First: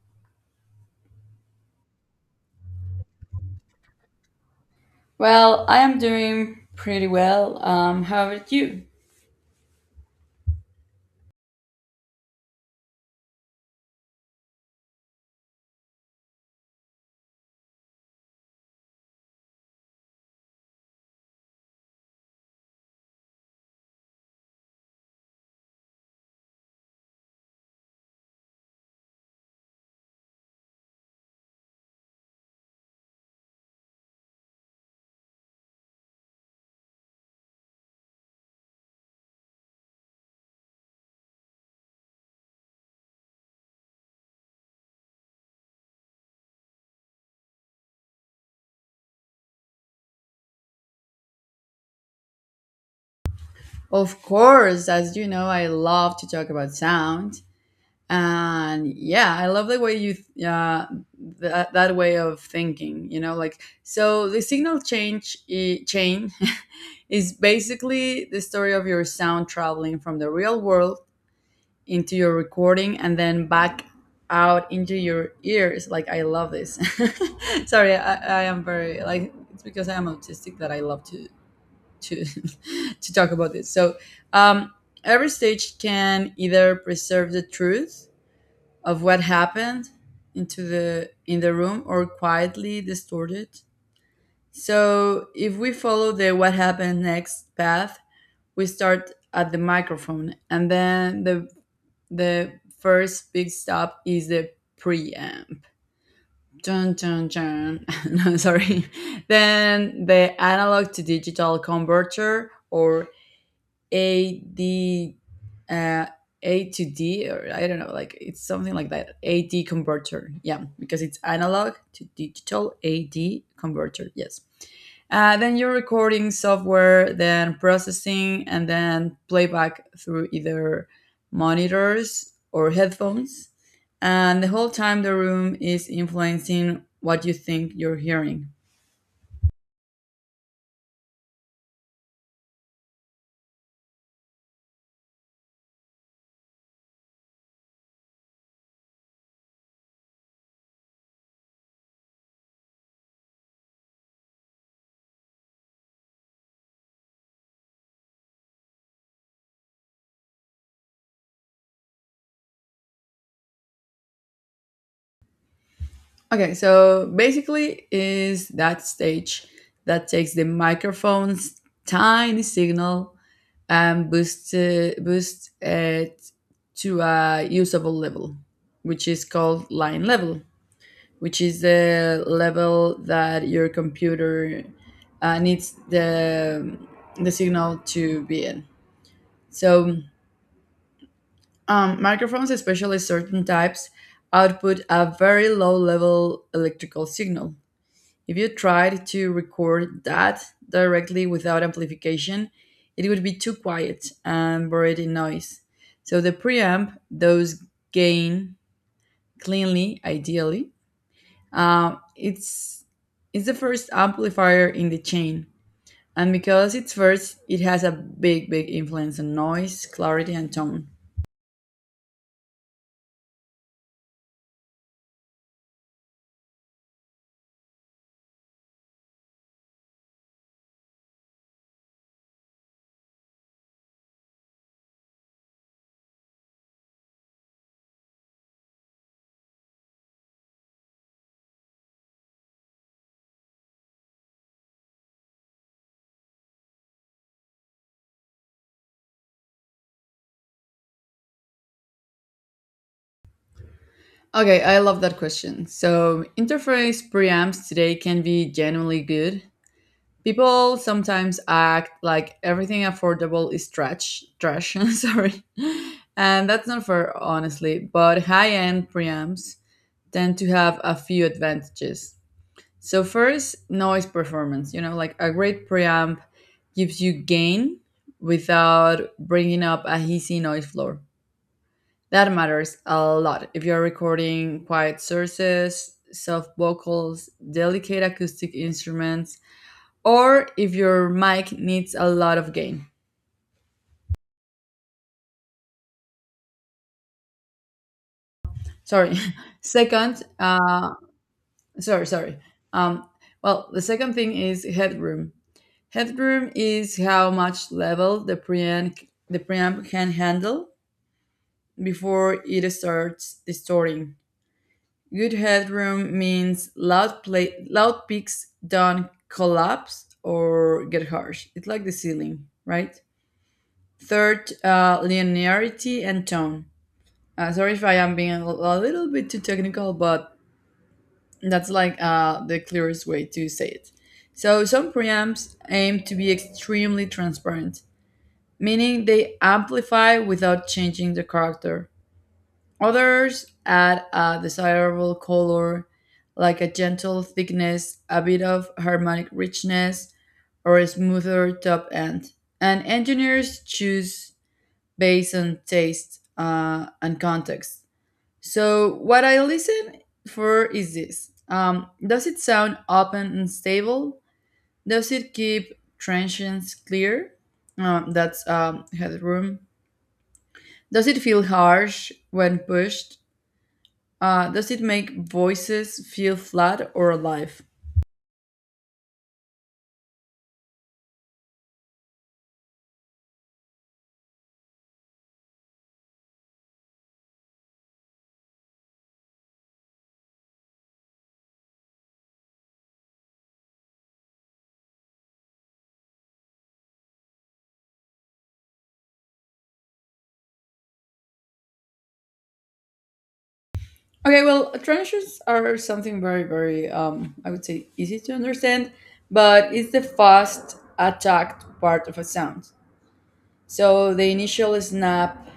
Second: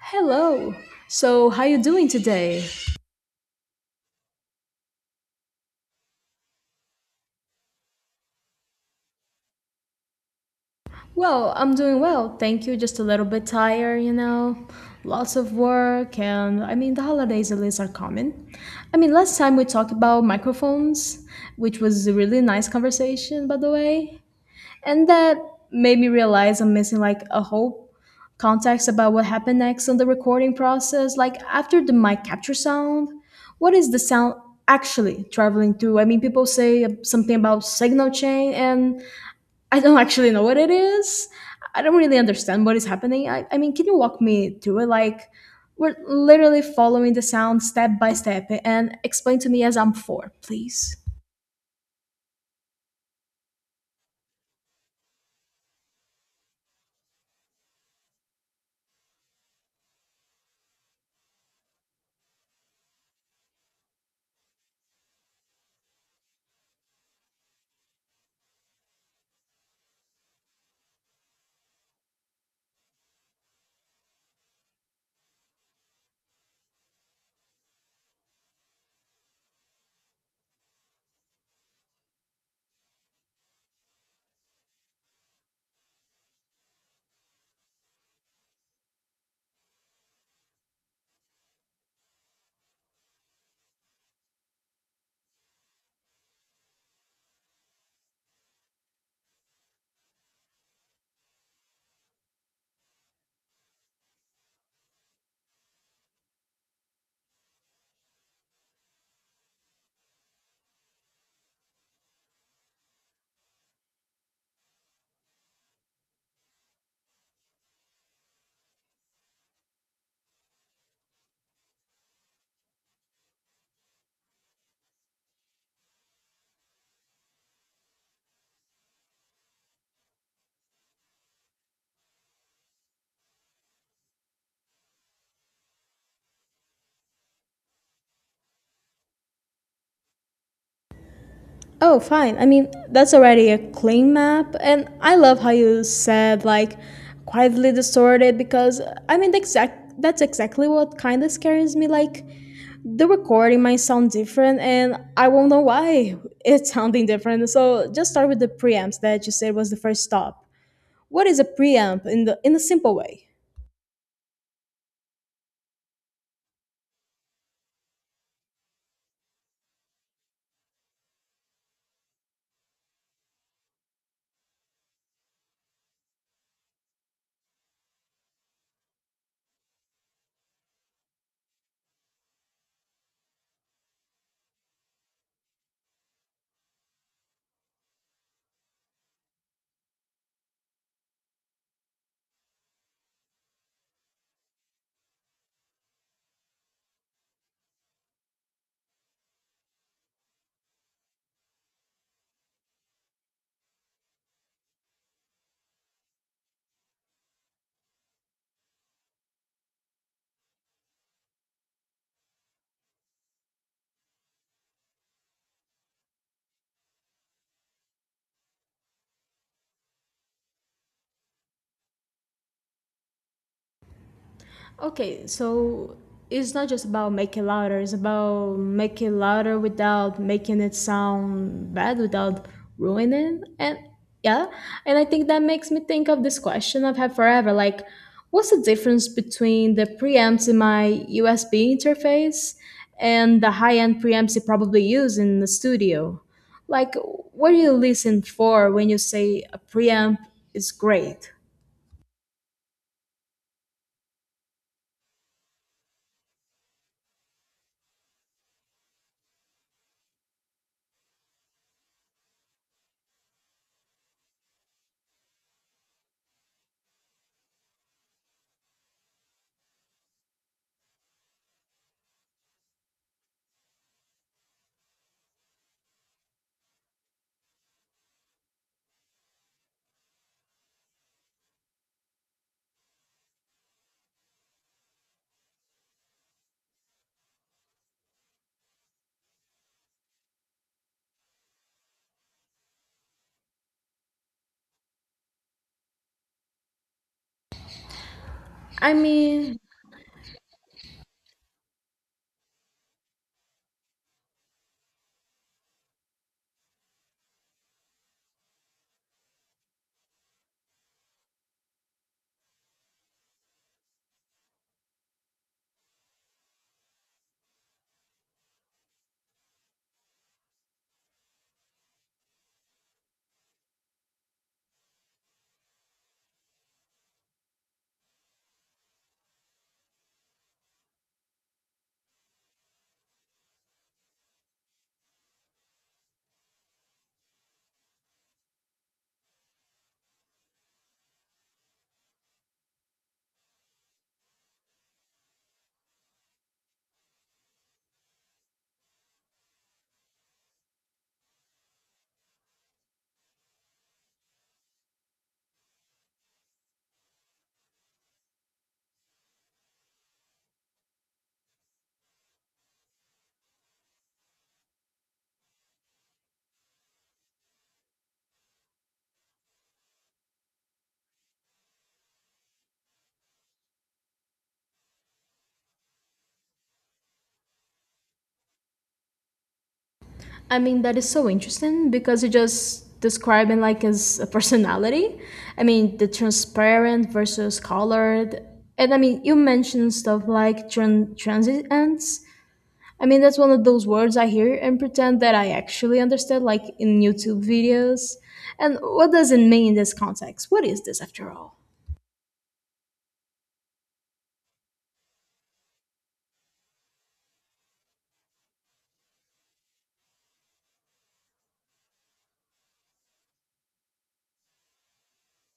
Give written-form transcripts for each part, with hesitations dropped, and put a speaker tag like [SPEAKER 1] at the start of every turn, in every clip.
[SPEAKER 1] Hello. So, how you doing today?
[SPEAKER 2] Well, I am doing pretty well. How about you?
[SPEAKER 1] Well, I'm doing well, thank you. Just a little bit tired, you know. Lots of work and the holidays at least are coming. Last time we talked about microphones, which was a really nice conversation, by the way. And that made me realize I'm missing like a whole context about what happened next in the recording process. Like after the mic capture sound, what is the sound actually traveling through? People say something about signal chain, and I don't actually know what it is. I don't really understand what is happening. I mean, can you walk me through it? Like, we're literally following the sound step by step and explain to me as I'm four, please.
[SPEAKER 2] Of course, as you know, I love to talk about sound, and yeah, I love the way you uh, that way of thinking. You know, like, so the signal chain is basically the story of your sound traveling from the real world into your recording and then back out into your ears. Like, I love this. Sorry, I am very, like, it's because I am autistic that I love to to talk about this. So um, every stage can either preserve the truth of what happened into the in the room, or quietly distort it. So if we follow the what happened next path, we start at the microphone, and then the first big stop is the preamp. Dun, dun, dun. No, sorry. Then the analog to digital converter, or a D uh, A to D, or I don't know, like, it's something like that. A D converter, yeah, because it's analog to digital, A D converter. Yes. Then your recording software, then processing, and then playback through either monitors or headphones. And the whole time the room is influencing what you think you're hearing.
[SPEAKER 1] Oh, fine. That's already a clean map, and I love how you said like quietly distorted because I mean, the exact that's exactly what kind of scares me. Like the recording might sound different, and I won't know why it's sounding different. So just start with the preamps that you said was the first stop. What is a preamp in the in a simple way?
[SPEAKER 2] Okay, so basically is that stage that takes the microphone's tiny signal and boosts it to a usable level, which is called line level, which is the level that your computer needs the signal to be in. So microphones, especially certain types, output a very low level electrical signal. If you tried to record that directly without amplification, it would be too quiet and buried in noise. So the preamp does gain cleanly, ideally. Um, it's it's the first amplifier in the chain, and because it's first, it has a big, big influence on noise, clarity, and tone.
[SPEAKER 1] Okay, so it's not just about making louder, it's about making louder without making it sound bad, without ruining it. And yeah, and I think that makes me think of this question I've had forever like, what's the difference between the preamps in my USB interface and the high end preamps you probably use in the studio? Like, what do you listen for when you say a preamp is great?
[SPEAKER 2] Okay, I love that question. So interface preamps today can be genuinely good. People sometimes act like everything affordable is trash sorry, and that's not fair, honestly. But high-end preamps tend to have a few advantages. So, first, noise performance. Like, a great preamp gives you gain without bringing up a hissy noise floor. That matters a lot if you're recording quiet sources, soft vocals, delicate acoustic instruments, or if your mic needs a lot of gain.
[SPEAKER 1] I
[SPEAKER 2] Sorry.
[SPEAKER 1] mean,
[SPEAKER 2] Second, sorry, sorry. Um, well, the second thing is headroom. Headroom is how much level the preamp can handle before it starts distorting. Good headroom means loud peaks don't collapse or get harsh. It's like the ceiling, right? Third, linearity and tone. Sorry if I am being a little bit too technical, but that's, like, the clearest way to say it. So, some preamps aim to be extremely transparent, meaning they amplify without changing the character. Others add a desirable color, like a gentle thickness, a bit of harmonic richness, or a smoother top end. And engineers choose based on taste, and context. So, what I listen for is this. Does it sound open and stable? Does it keep transients clear? That's, headroom. Does it feel harsh when pushed? Does it make voices feel flat or alive?
[SPEAKER 1] I mean, that is so interesting because you just describing like as a personality. The transparent versus colored. And you mentioned stuff like transients. That's one of those words I hear and pretend that I actually understand, like in YouTube videos. And what does it mean in this context? What is this after all?
[SPEAKER 2] Okay, well, transients are something very, very, I would say, easy to understand, but it's the fast attacked part of a sound. So the initial snap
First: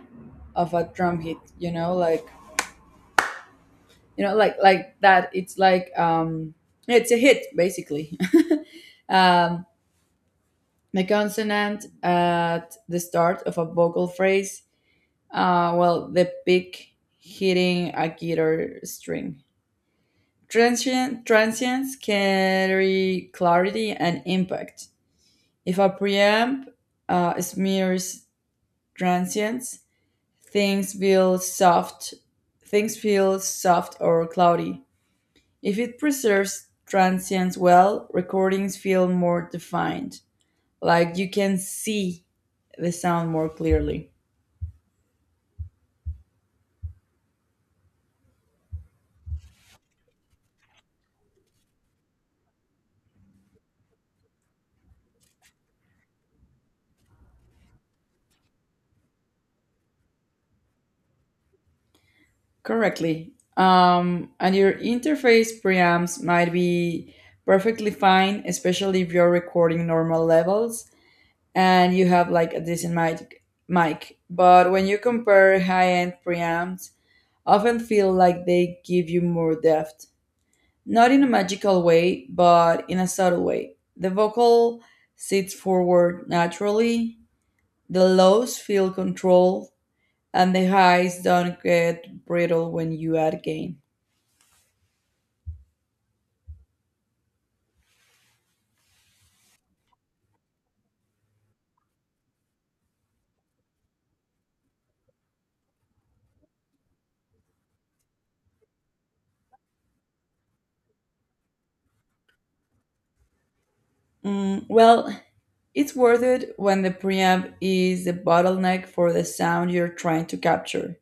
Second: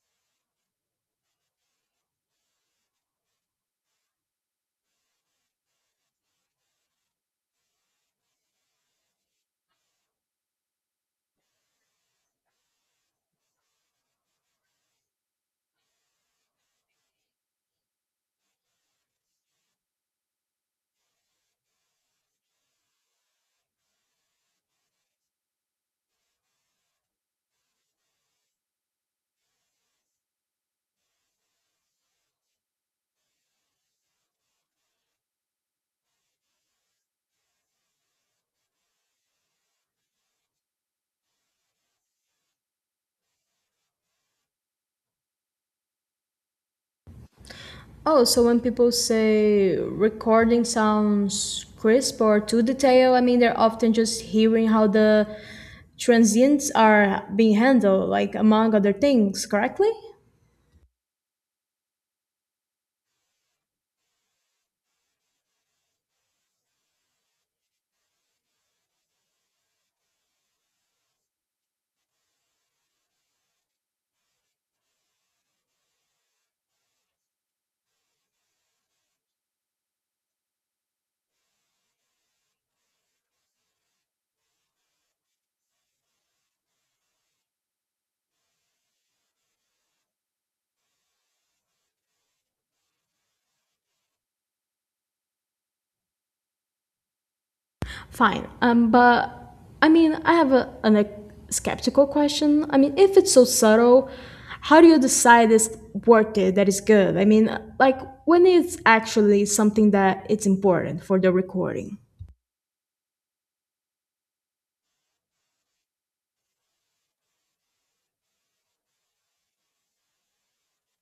[SPEAKER 2] of a drum hit, like that, it's like, it's a hit basically. um the consonant at the start of a vocal phrase, well, the pick hitting a guitar string. Transients carry clarity and impact. If a preamp smears transients, things feel soft, or cloudy. If it preserves transients well, recordings feel more defined. Like, you can see the sound more clearly.
[SPEAKER 1] Oh, so when people say recording sounds crisp or too detailed, they're often just hearing how the transients are being handled, like among other things, correctly?
[SPEAKER 2] Correctly. And your interface preamps might be perfectly fine, especially if you're recording normal levels and you have, like, a decent mic. But when you compare high end preamps, often feel like they give you more depth. Not in a magical way, but in a subtle way. The vocal sits forward naturally, the lows feel controlled, and the highs don't get brittle when you add gain.
[SPEAKER 1] Fine. But I have a skeptical question. If it's so subtle, how do you decide it's worth it, that is good? Like, when it's actually something that it's important for the recording?
[SPEAKER 2] Well, it's worth it when the preamp is the bottleneck for the sound you're trying to capture.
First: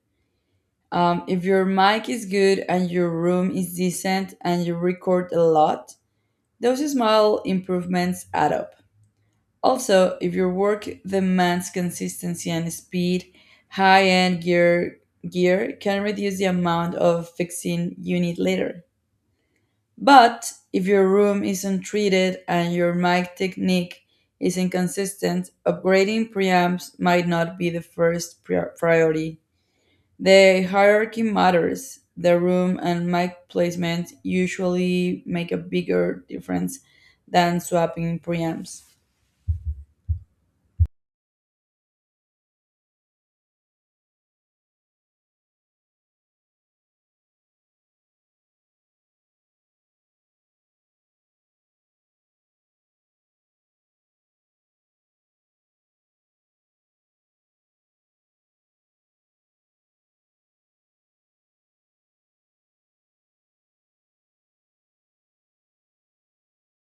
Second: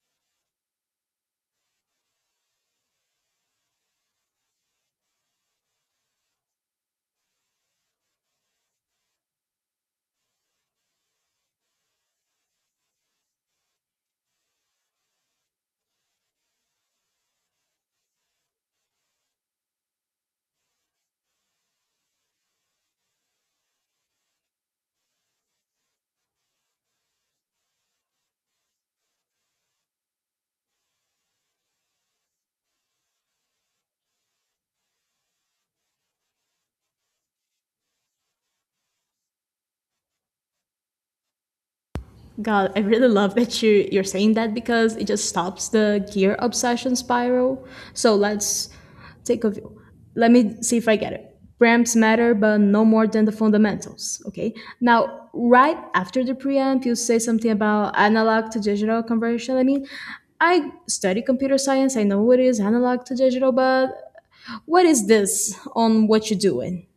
[SPEAKER 2] If your mic is good and your room is decent and you record a lot, those small improvements add up. Also, if your work demands consistency and speed, high-end gear can reduce the amount of fixing you need later. But if your room isn't treated and your mic technique isn't consistent, upgrading preamps might not be the first priority. The hierarchy matters. The room and mic placement usually make a bigger difference than swapping preamps.
[SPEAKER 1] God, I really love that you're saying that because it just stops the gear obsession spiral. So let's take a view. Let me see if I get it. Preamps matter, but no more than the fundamentals. Okay. Now, right after the preamp, you say something about analog to digital conversion. I study computer science. I know what is analog to digital, but what is this on what you're doing?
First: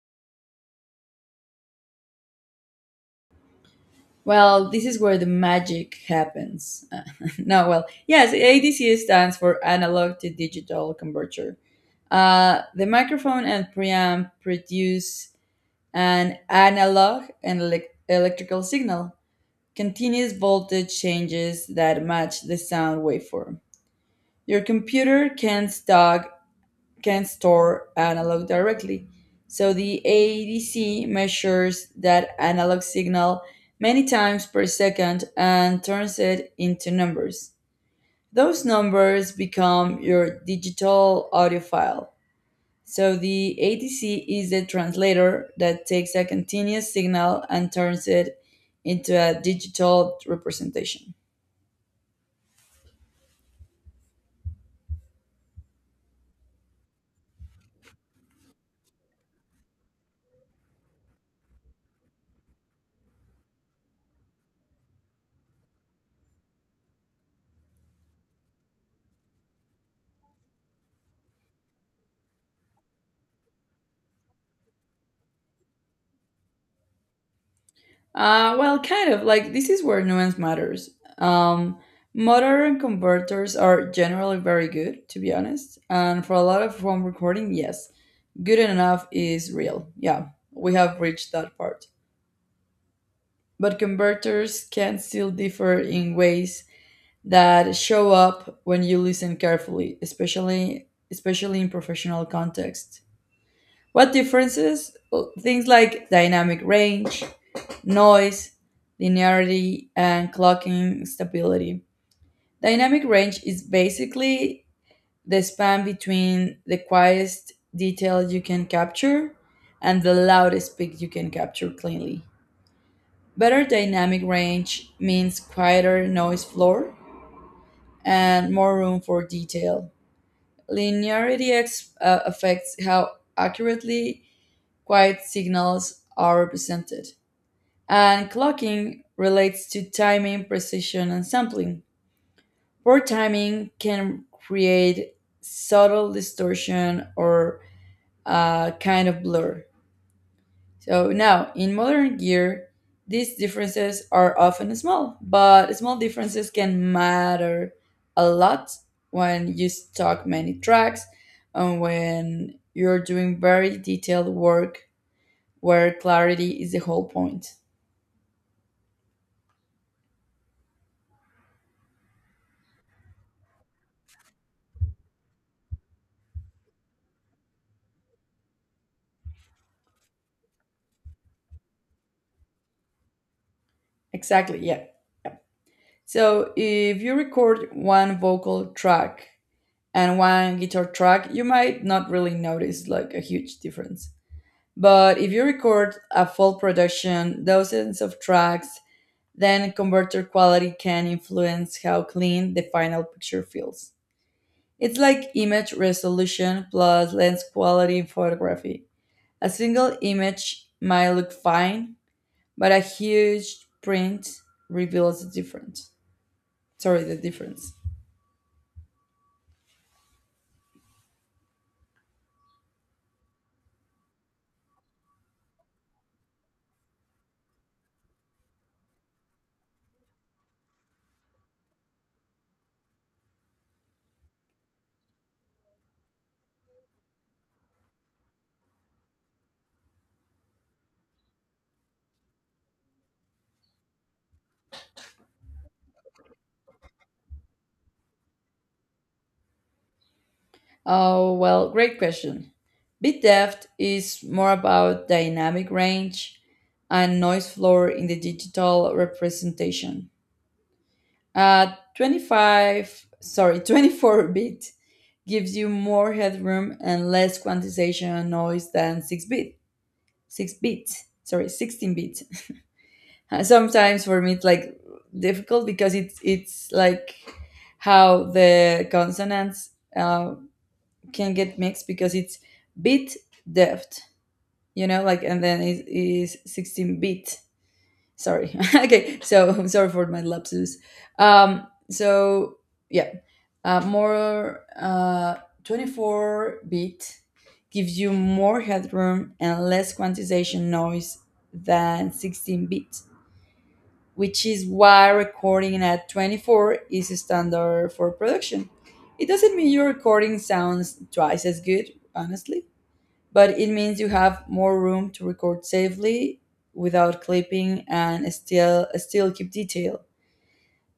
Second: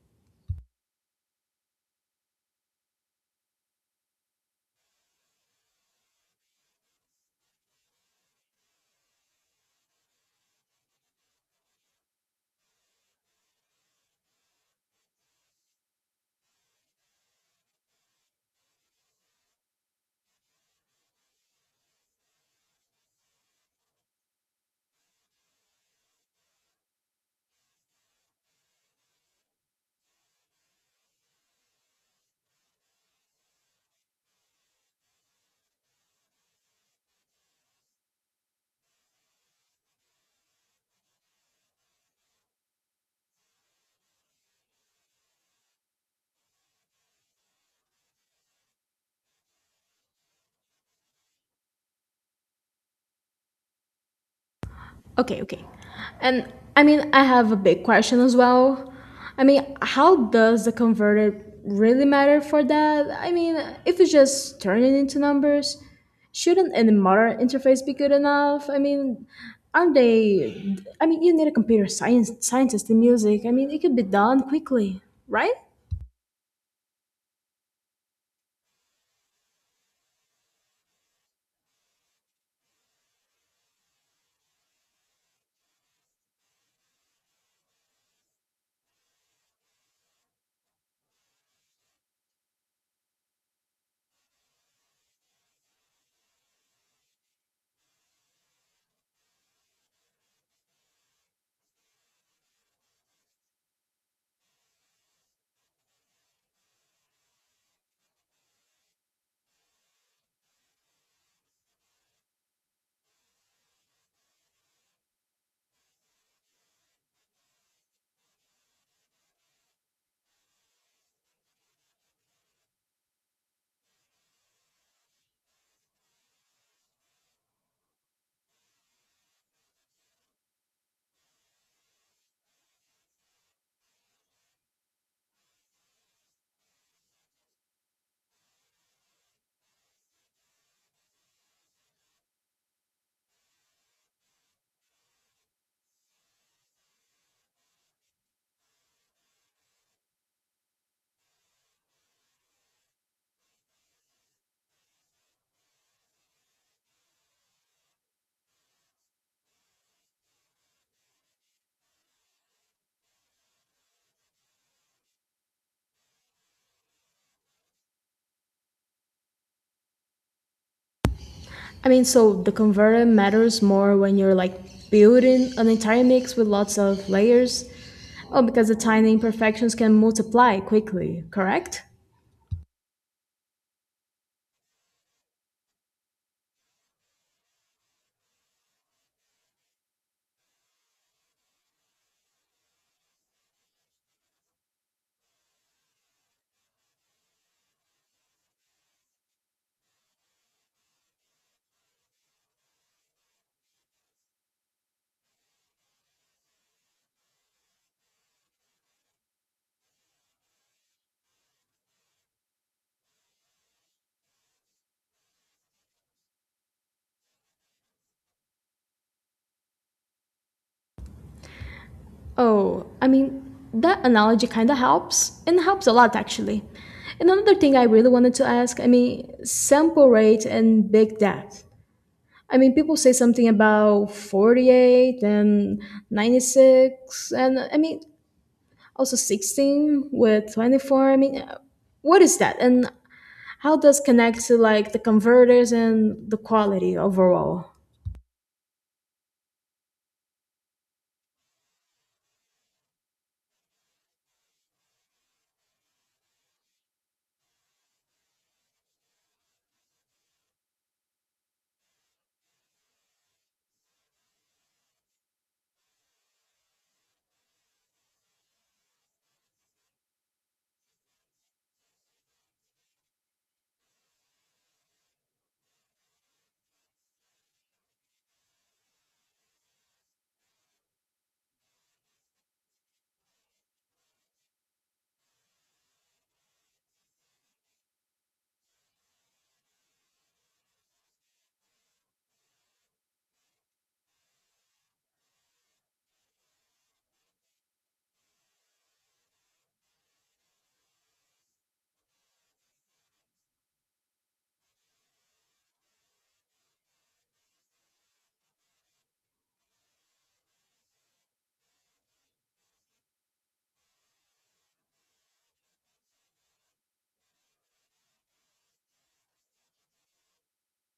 [SPEAKER 2] Well, this is where the magic happens. No, well, yes, ADC stands for analog to digital converter. The microphone and preamp produce an analog and electrical signal, continuous voltage changes that match the sound waveform. Your computer can stock can store analog directly. So the ADC measures that analog signal many times per second and turns it into numbers. Those numbers become your digital audio file. So the ADC is the translator that takes a continuous signal and turns it into a digital representation.
[SPEAKER 1] Okay, okay. And I have a big question as well. How does the converted really matter for that? If you just turn it into numbers, shouldn't any modern interface be good enough? Aren't they? You need a computer science scientist in music. It could be done quickly, right?
[SPEAKER 2] Well, kind of. Like, this is where nuance matters. Um, Modern converters are generally very good, to be honest. And for a lot of home recording, yes, good enough is real. Yeah, we have reached that part. But converters can still differ in ways that show up when you listen carefully, especially in professional context. What differences? Well, things like dynamic range, noise, linearity, and clocking stability. Dynamic range is basically the span between the quietest detail you can capture and the loudest peak you can capture cleanly. Better dynamic range means quieter noise floor and more room for detail. Linearity affects how accurately quiet signals are represented. And clocking relates to timing, precision, and sampling. Poor timing can create subtle distortion, or a kind of blur. So now, in modern gear, these differences are often small, but small differences can matter a lot when you stock many tracks and when you're doing very detailed work where clarity is the whole point.
[SPEAKER 1] So the converter matters more when you're like building an entire mix with lots of layers. Oh, because the tiny imperfections can multiply quickly, correct?
[SPEAKER 2] Exactly, yeah. So if you record one vocal track and one guitar track, you might not really notice, like, a huge difference. But if you record a full production, dozens of tracks, then converter quality can influence how clean the final picture feels. It's like image resolution plus lens quality in photography. A single image might look fine, but a huge print reveals the difference. Sorry, the difference.
[SPEAKER 1] Oh, that analogy kind of helps, and helps a lot actually. And another thing I really wanted to ask sample rate and big depth. People say something about 48 and 96, and also 16 with 24. What is that? And how does connect to like the converters and the quality overall?
[SPEAKER 2] Oh, well, great question. Bit depth is more about dynamic range and noise floor in the digital representation. 25, sorry, 24 bit gives you more headroom and less quantization noise than 6 bit. 6 bit, sorry, 16 bit. Sometimes for me it's, like, difficult because it's like how the consonants can get mixed, because it's bit depth, like, and then it is 16 bit. Sorry. Okay. So I'm sorry for my lapsus. So, yeah, more, 24 bit gives you more headroom and less quantization noise than 16 bit, which is why recording at 24 is a standard for production. It doesn't mean your recording sounds twice as good, honestly, but it means you have more room to record safely without clipping and still keep detail.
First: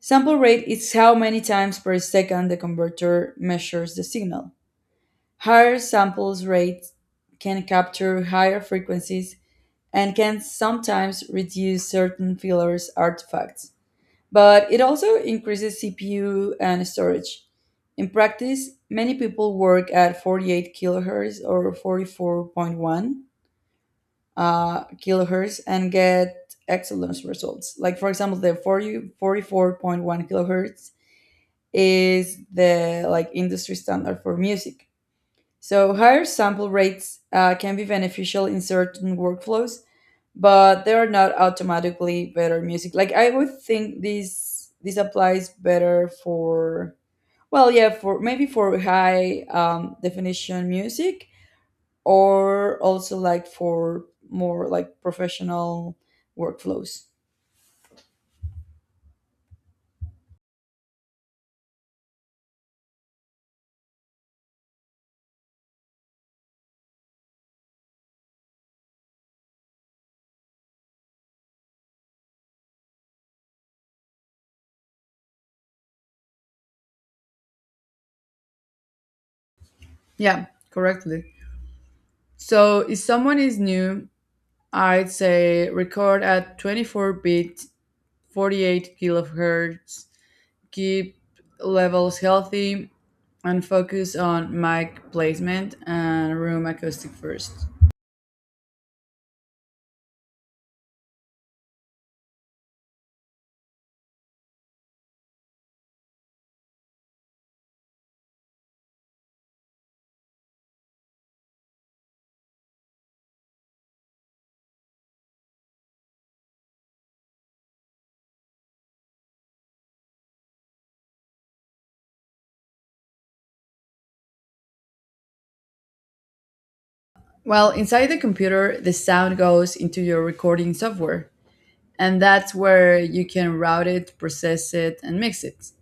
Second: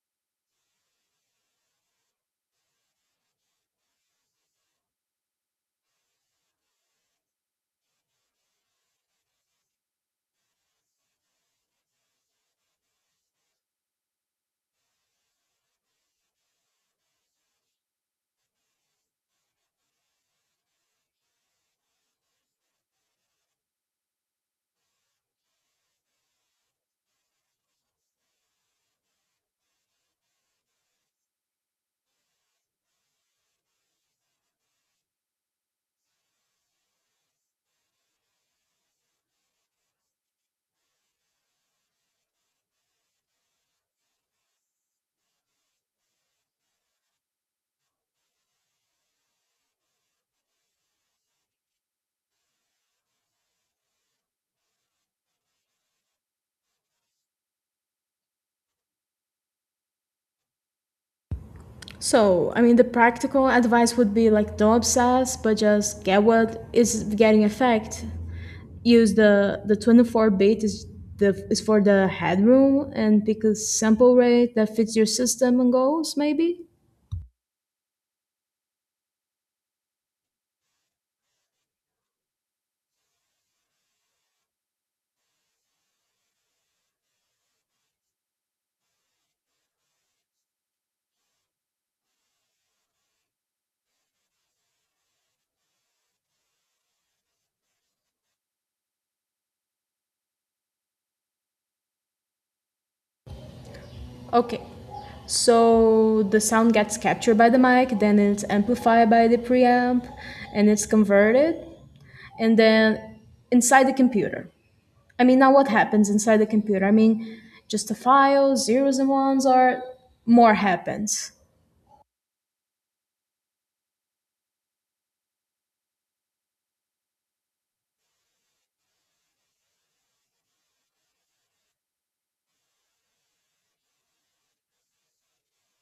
[SPEAKER 2] Sample rate is how many times per second the converter measures the signal. Higher samples rate can capture higher frequencies and can sometimes reduce certain fillers artifacts, but it also increases CPU and storage. In practice, many people work at 48 kilohertz or 44.1 kilohertz and get excellent results. Like, for example, the 44.1 kilohertz is the, like, industry standard for music. So higher sample rates can be beneficial in certain workflows, but they are not automatically better music. Like, I would think this applies better for, well, yeah, for maybe for high definition music, or also, like, for more like professional workflows.
[SPEAKER 1] So the practical advice would be like don't obsess but just get what is getting effect, use the 24 bit is the is for the headroom and pick a sample rate that fits your system and goals maybe.
[SPEAKER 2] Yeah, correctly. So if someone is new, I'd say record at 24 bit, 48 kilohertz, keep levels healthy, and focus on mic placement and room acoustic first.
[SPEAKER 1] Okay, so the sound gets captured by the mic, then it's amplified by the preamp and it's converted, and then inside the computer, now what happens inside the computer? Just the files, zeros and ones, or more happens.
[SPEAKER 2] Well, inside the computer, the sound goes into your recording software, and that's where you can route it, process it, and mix it.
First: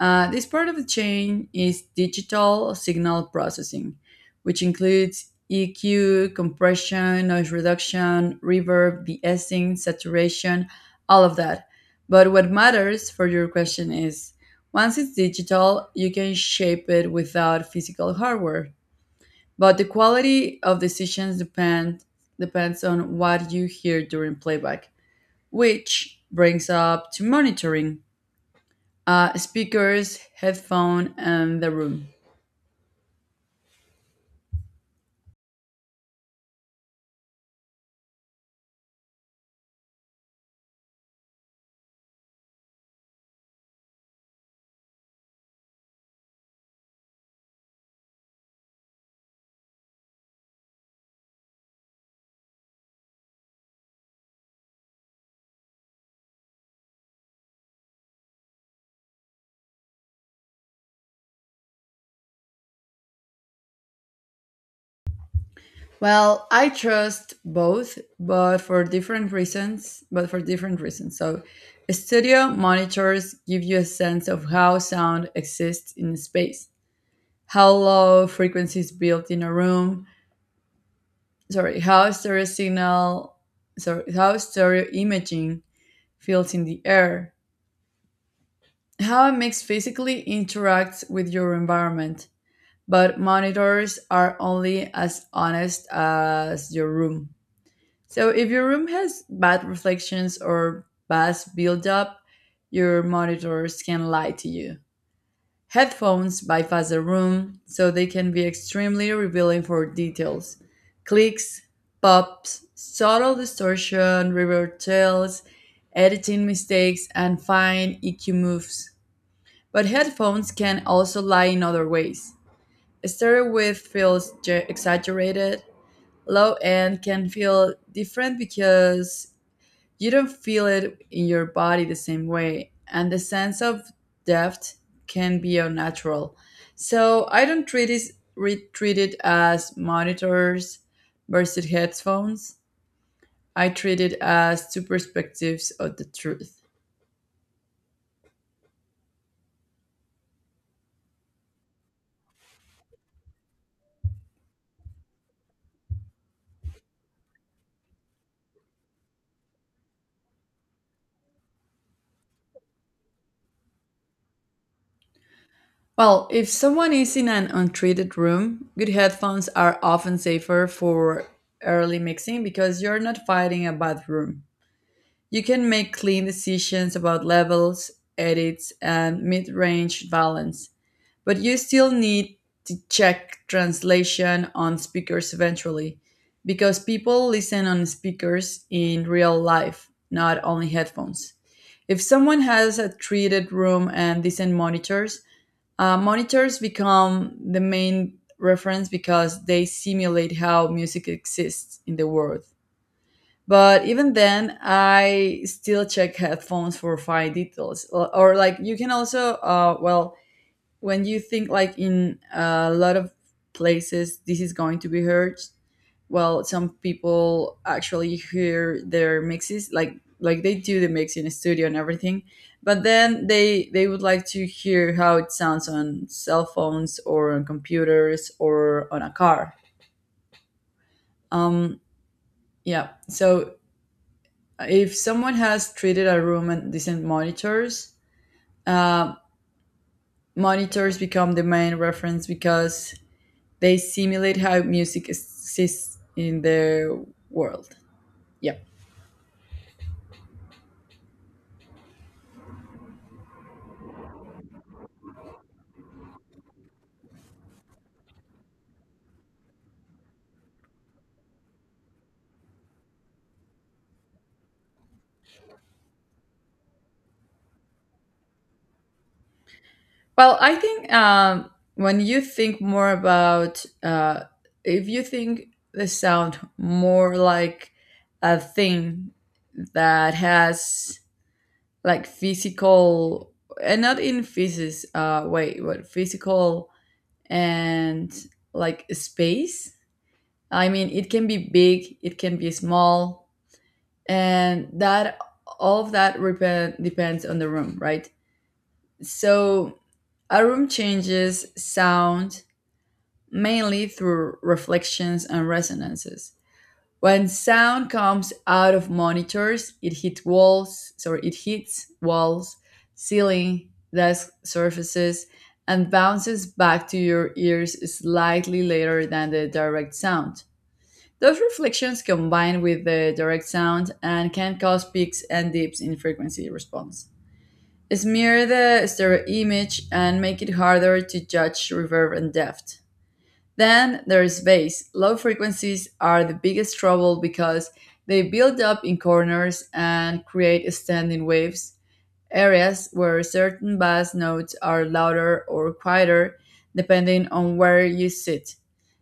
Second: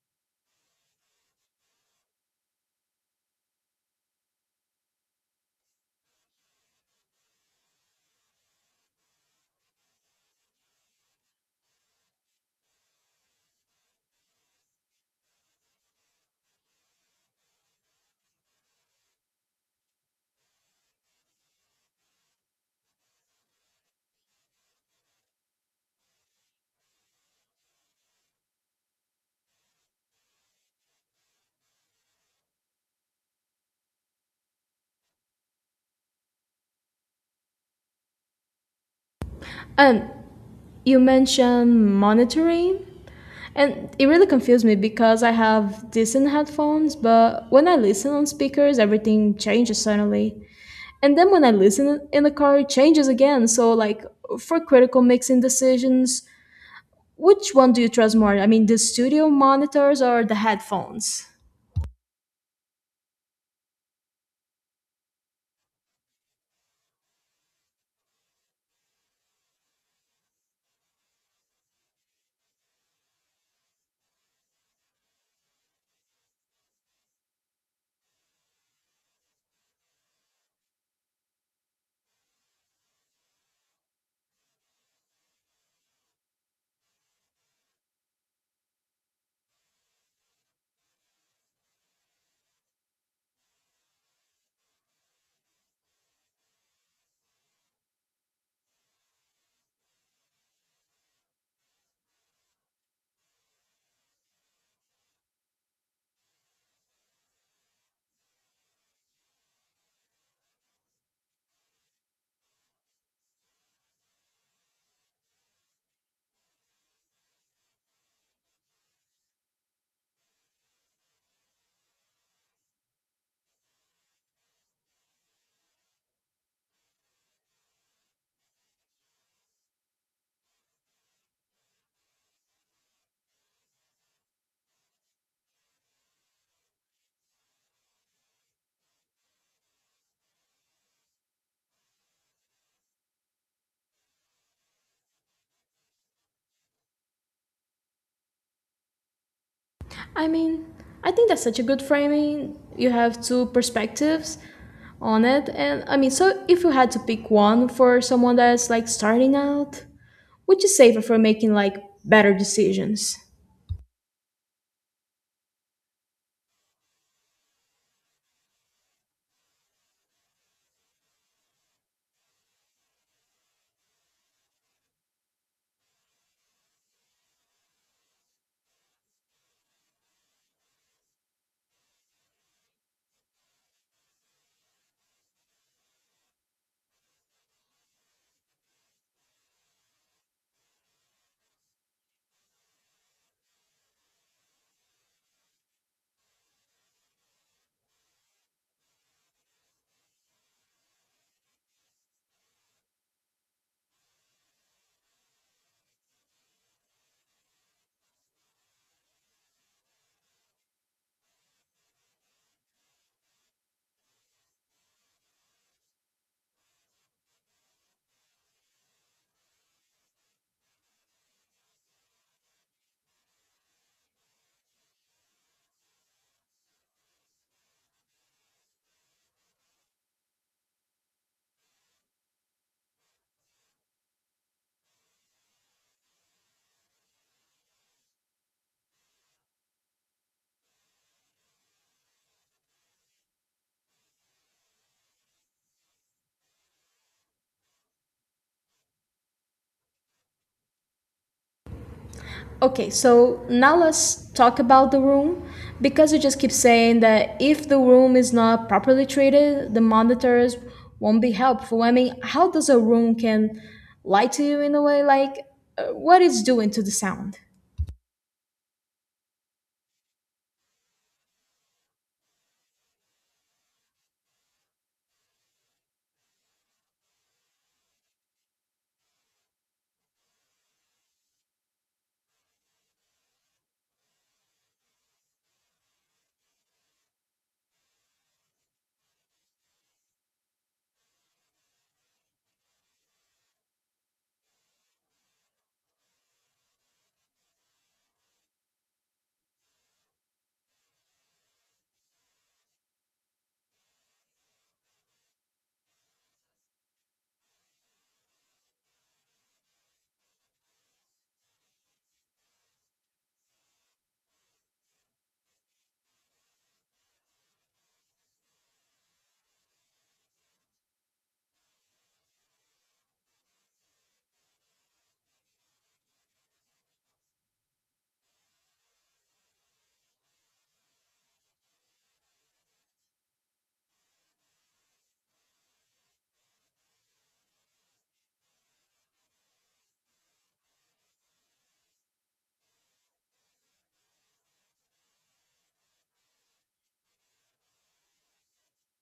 [SPEAKER 2] This part of the chain is digital signal processing, which includes EQ, compression, noise reduction, reverb, de-essing, saturation, all of that. But what matters for your question is once it's digital, you can shape it without physical hardware. But the quality of decisions depends on what you hear during playback, which brings up to monitoring, speakers, headphone, and the room.
[SPEAKER 1] And you mentioned monitoring, and it really confused me because I have decent headphones, but when I listen on speakers, everything changes suddenly. And then when I listen in the car, it changes again. So, like, for critical mixing decisions, which one do you trust more? The studio monitors or the headphones?
[SPEAKER 2] Well, I trust both, but for different reasons. Studio monitors give you a sense of how sound exists in space, how low frequencies built in a room. Sorry, how stereo signal, sorry, how stereo imaging feels in the air, how a mix physically interacts with your environment. But monitors are only as honest as your room. So if your room has bad reflections or bad buildup, your monitors can lie to you. Headphones bypass the room, so they can be extremely revealing for details. Clicks, pops, subtle distortion, reverb tails, editing mistakes, and fine EQ moves. But headphones can also lie in other ways. Started with feels exaggerated, low end can feel different because you don't feel it in your body the same way, and the sense of depth can be unnatural. So I don't treat it, treat it as monitors versus headphones. I treat it as two perspectives of the truth.
[SPEAKER 1] I mean, I think that's such a good framing. You have two perspectives on it. And so if you had to pick one for someone that's like starting out, which is safer for making like better decisions?
[SPEAKER 2] Well, if someone is in an untreated room, good headphones are often safer for early mixing because you're not fighting a bad room. You can make clean decisions about levels, edits, and mid range balance, but you still need to check translation on speakers eventually because people listen on speakers in real life, not only headphones. If someone has a treated room and decent monitors, monitors become the main reference because they simulate how music exists in the world. But even then, I still check headphones for fine details. Or, like you can also, well, when you think like in a lot of places this is going to be heard, well some people actually hear their mixes like they do the mix in a studio and everything but then they would like to hear how it sounds on cell phones or on computers or on a car. um yeah, so if someone has treated a room and decent monitors, uh, monitors become the main reference because they simulate how music exists in the world, yeah.
[SPEAKER 1] Okay, so now let's talk about the room because you just keep saying that if the room is not properly treated, the monitors won't be helpful. How does a room can lie to you in a way like what it's doing to the sound?
[SPEAKER 2] Well, I think when you think more about, if you think the sound more like a thing that has like physical and not in physics way, but physical and like space. I mean, it can be big, it can be small, and that all of that depends on the room, right? So a room changes sound mainly through reflections and resonances. When sound comes out of monitors, it hits walls, ceiling, desk surfaces, and bounces back to your ears slightly later than the direct sound. Those reflections combine with the direct sound and can cause peaks and dips in frequency response. Smear the stereo image and make it harder to judge reverb and depth. Then there's bass. Low frequencies are the biggest trouble because they build up in corners and create standing waves, areas where certain bass notes are louder or quieter depending on where you sit.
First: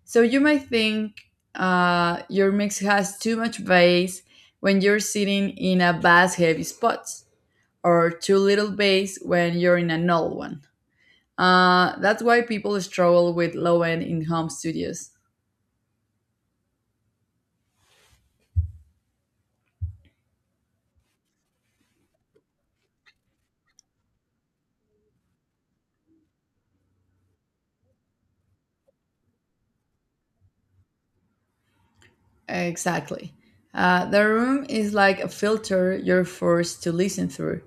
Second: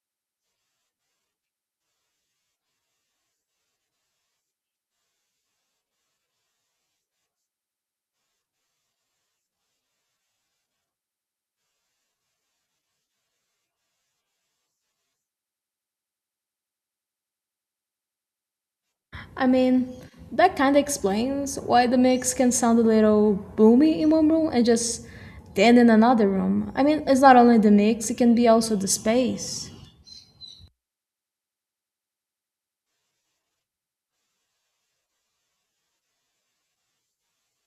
[SPEAKER 2] So you might think your mix has too much bass when you're sitting in a bass heavy spot, or too little bass when you're in a null one. That's why people struggle with low end in home studios.
[SPEAKER 1] I mean, that kind of explains why the mix can sound a little boomy in one room and just dead in another room. It's not only the mix, it can be also the space.
[SPEAKER 2] Exactly. The room is like a filter you're forced to listen through.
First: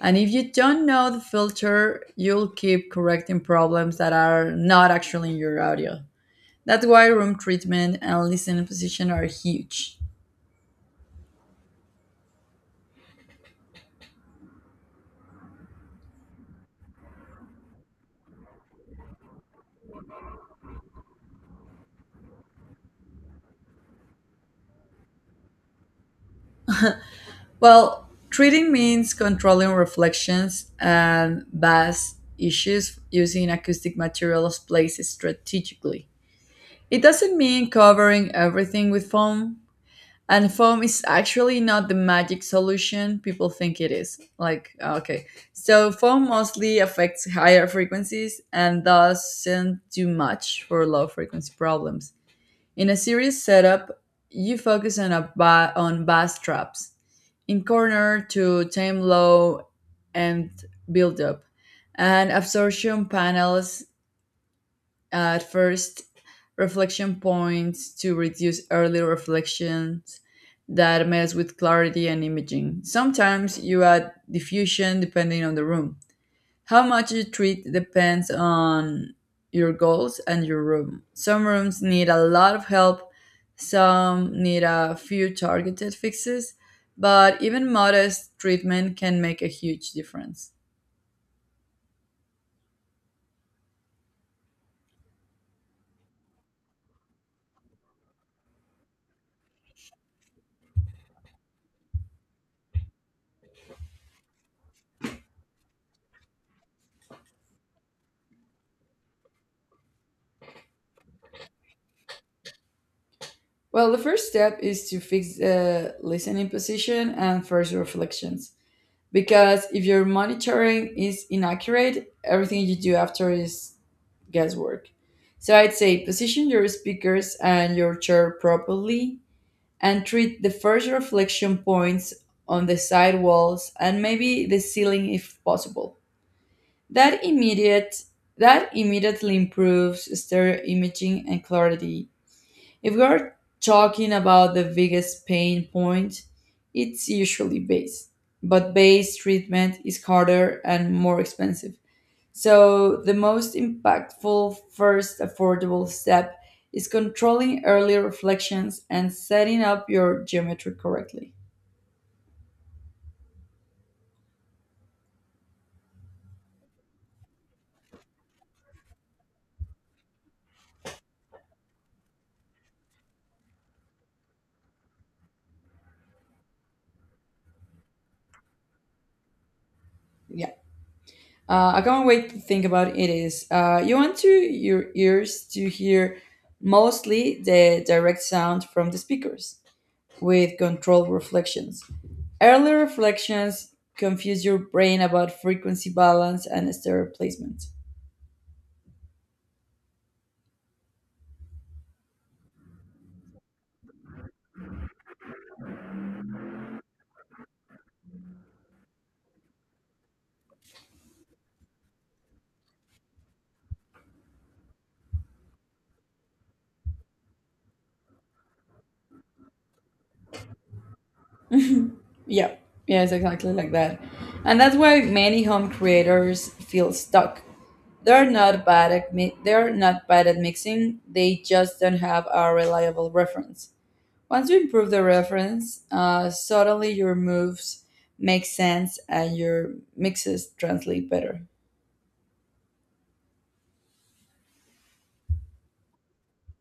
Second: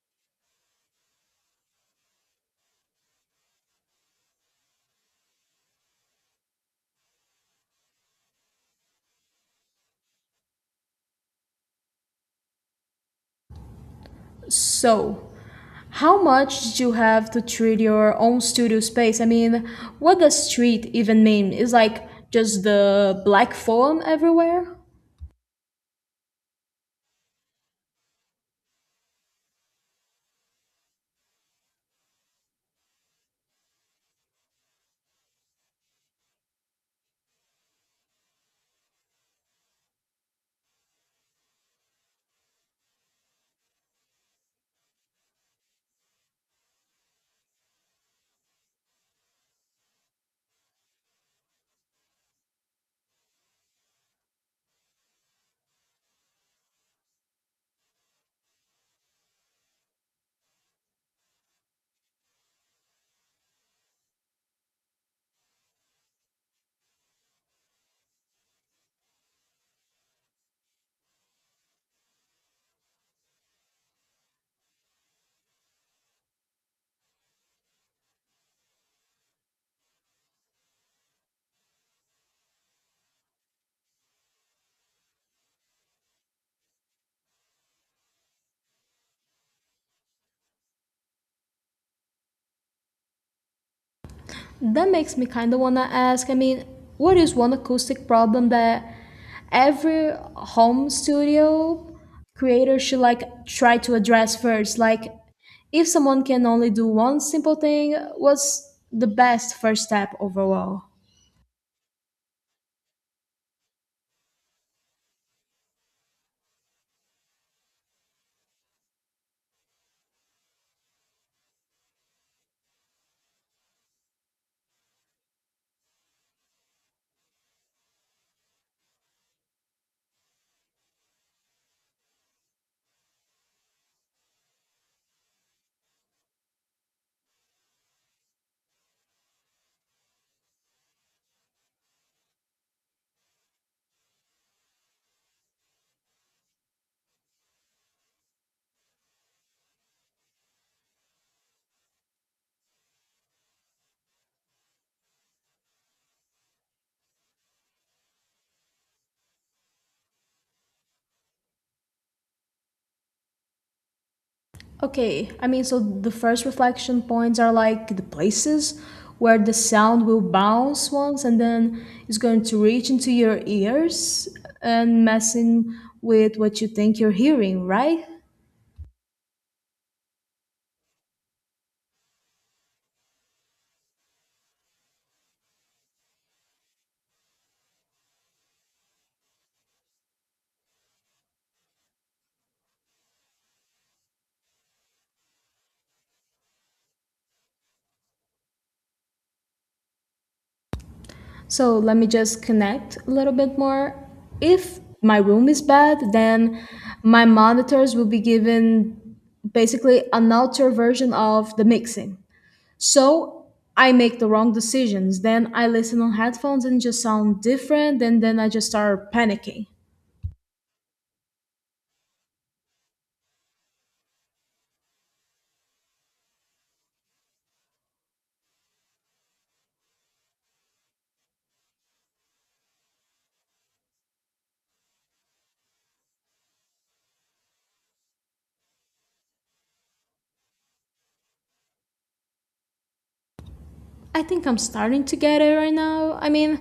[SPEAKER 2] And if you don't know the filter, you'll keep correcting problems that are not actually in your audio. That's why room treatment and listening position are huge.
[SPEAKER 1] So, how much did you have to treat your own studio space? What does street even mean? Is like just the black foam everywhere?
[SPEAKER 2] Well, treating means controlling reflections and bass issues using acoustic materials placed strategically. It doesn't mean covering everything with foam, and foam is actually not the magic solution people think it is. Like, okay. So, foam mostly affects higher frequencies and doesn't do much for low frequency problems. In a series setup, you focus on, on bass traps in corner to tame low and build up, and absorption panels at first, reflection points to reduce early reflections that mess with clarity and imaging. Sometimes you add diffusion depending on the room. How much you treat depends on your goals and your room. Some rooms need a lot of help, some need a few targeted fixes, but even modest treatment can make a huge difference.
[SPEAKER 1] That makes me kind of want to ask, what is one acoustic problem that every home studio creator should like try to address first? Like, if someone can only do one simple thing, what's the best first step overall?
[SPEAKER 2] Well, the first step is to fix the listening position and first reflections. Because if your monitoring is inaccurate, everything you do after is guesswork. So I'd say position your speakers and your chair properly and treat the first reflection points on the side walls and maybe the ceiling if possible. That immediate that immediately improves stereo imaging and clarity if we're talking about the biggest pain point, it's usually base. But base treatment is harder and more expensive. So, the most impactful first affordable step is controlling early reflections and setting up your geometry correctly.
[SPEAKER 1] Okay, so the first reflection points are like the places where the sound will bounce once and then it's going to reach into your ears and messing with what you think you're hearing, right?
[SPEAKER 2] Yeah. I can't wait to think about it is you want to your ears to hear mostly the direct sound from the speakers with controlled reflections. Early reflections confuse your brain about frequency balance and stereo placement.
[SPEAKER 1] So let me just connect a little bit more. If my room is bad, then my monitors will be given basically an altered version of the mixing. So I make the wrong decisions. Then I listen on headphones and just sound different, and then I just start panicking.
[SPEAKER 2] Yeah, yeah, it's exactly like that. And that's why many home creators feel stuck. They're not bad at mixing. They just don't have a reliable reference. Once you improve the reference, suddenly your moves make sense and your mixes translate better.
[SPEAKER 1] I think I'm starting to get it right now.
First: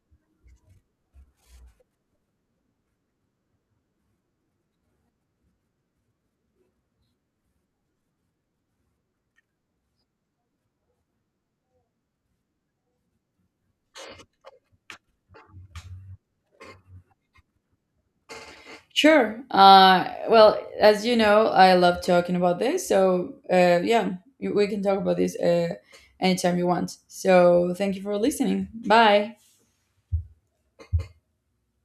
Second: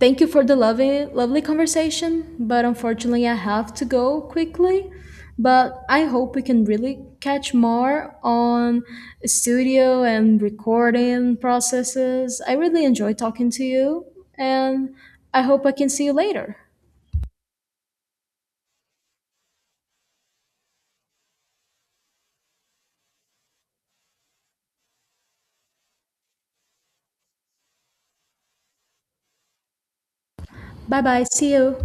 [SPEAKER 1] Thank you for the lovely, lovely conversation, but unfortunately, I have to go quickly. But I hope we can really catch more on studio and recording processes. I really enjoy talking to you, and I hope I can see you later.
[SPEAKER 2] Sure. Well, as you know, I love talking about this. So, yeah, we can talk about this anytime you want. So, thank you for listening. Bye.
[SPEAKER 1] Bye bye. See you.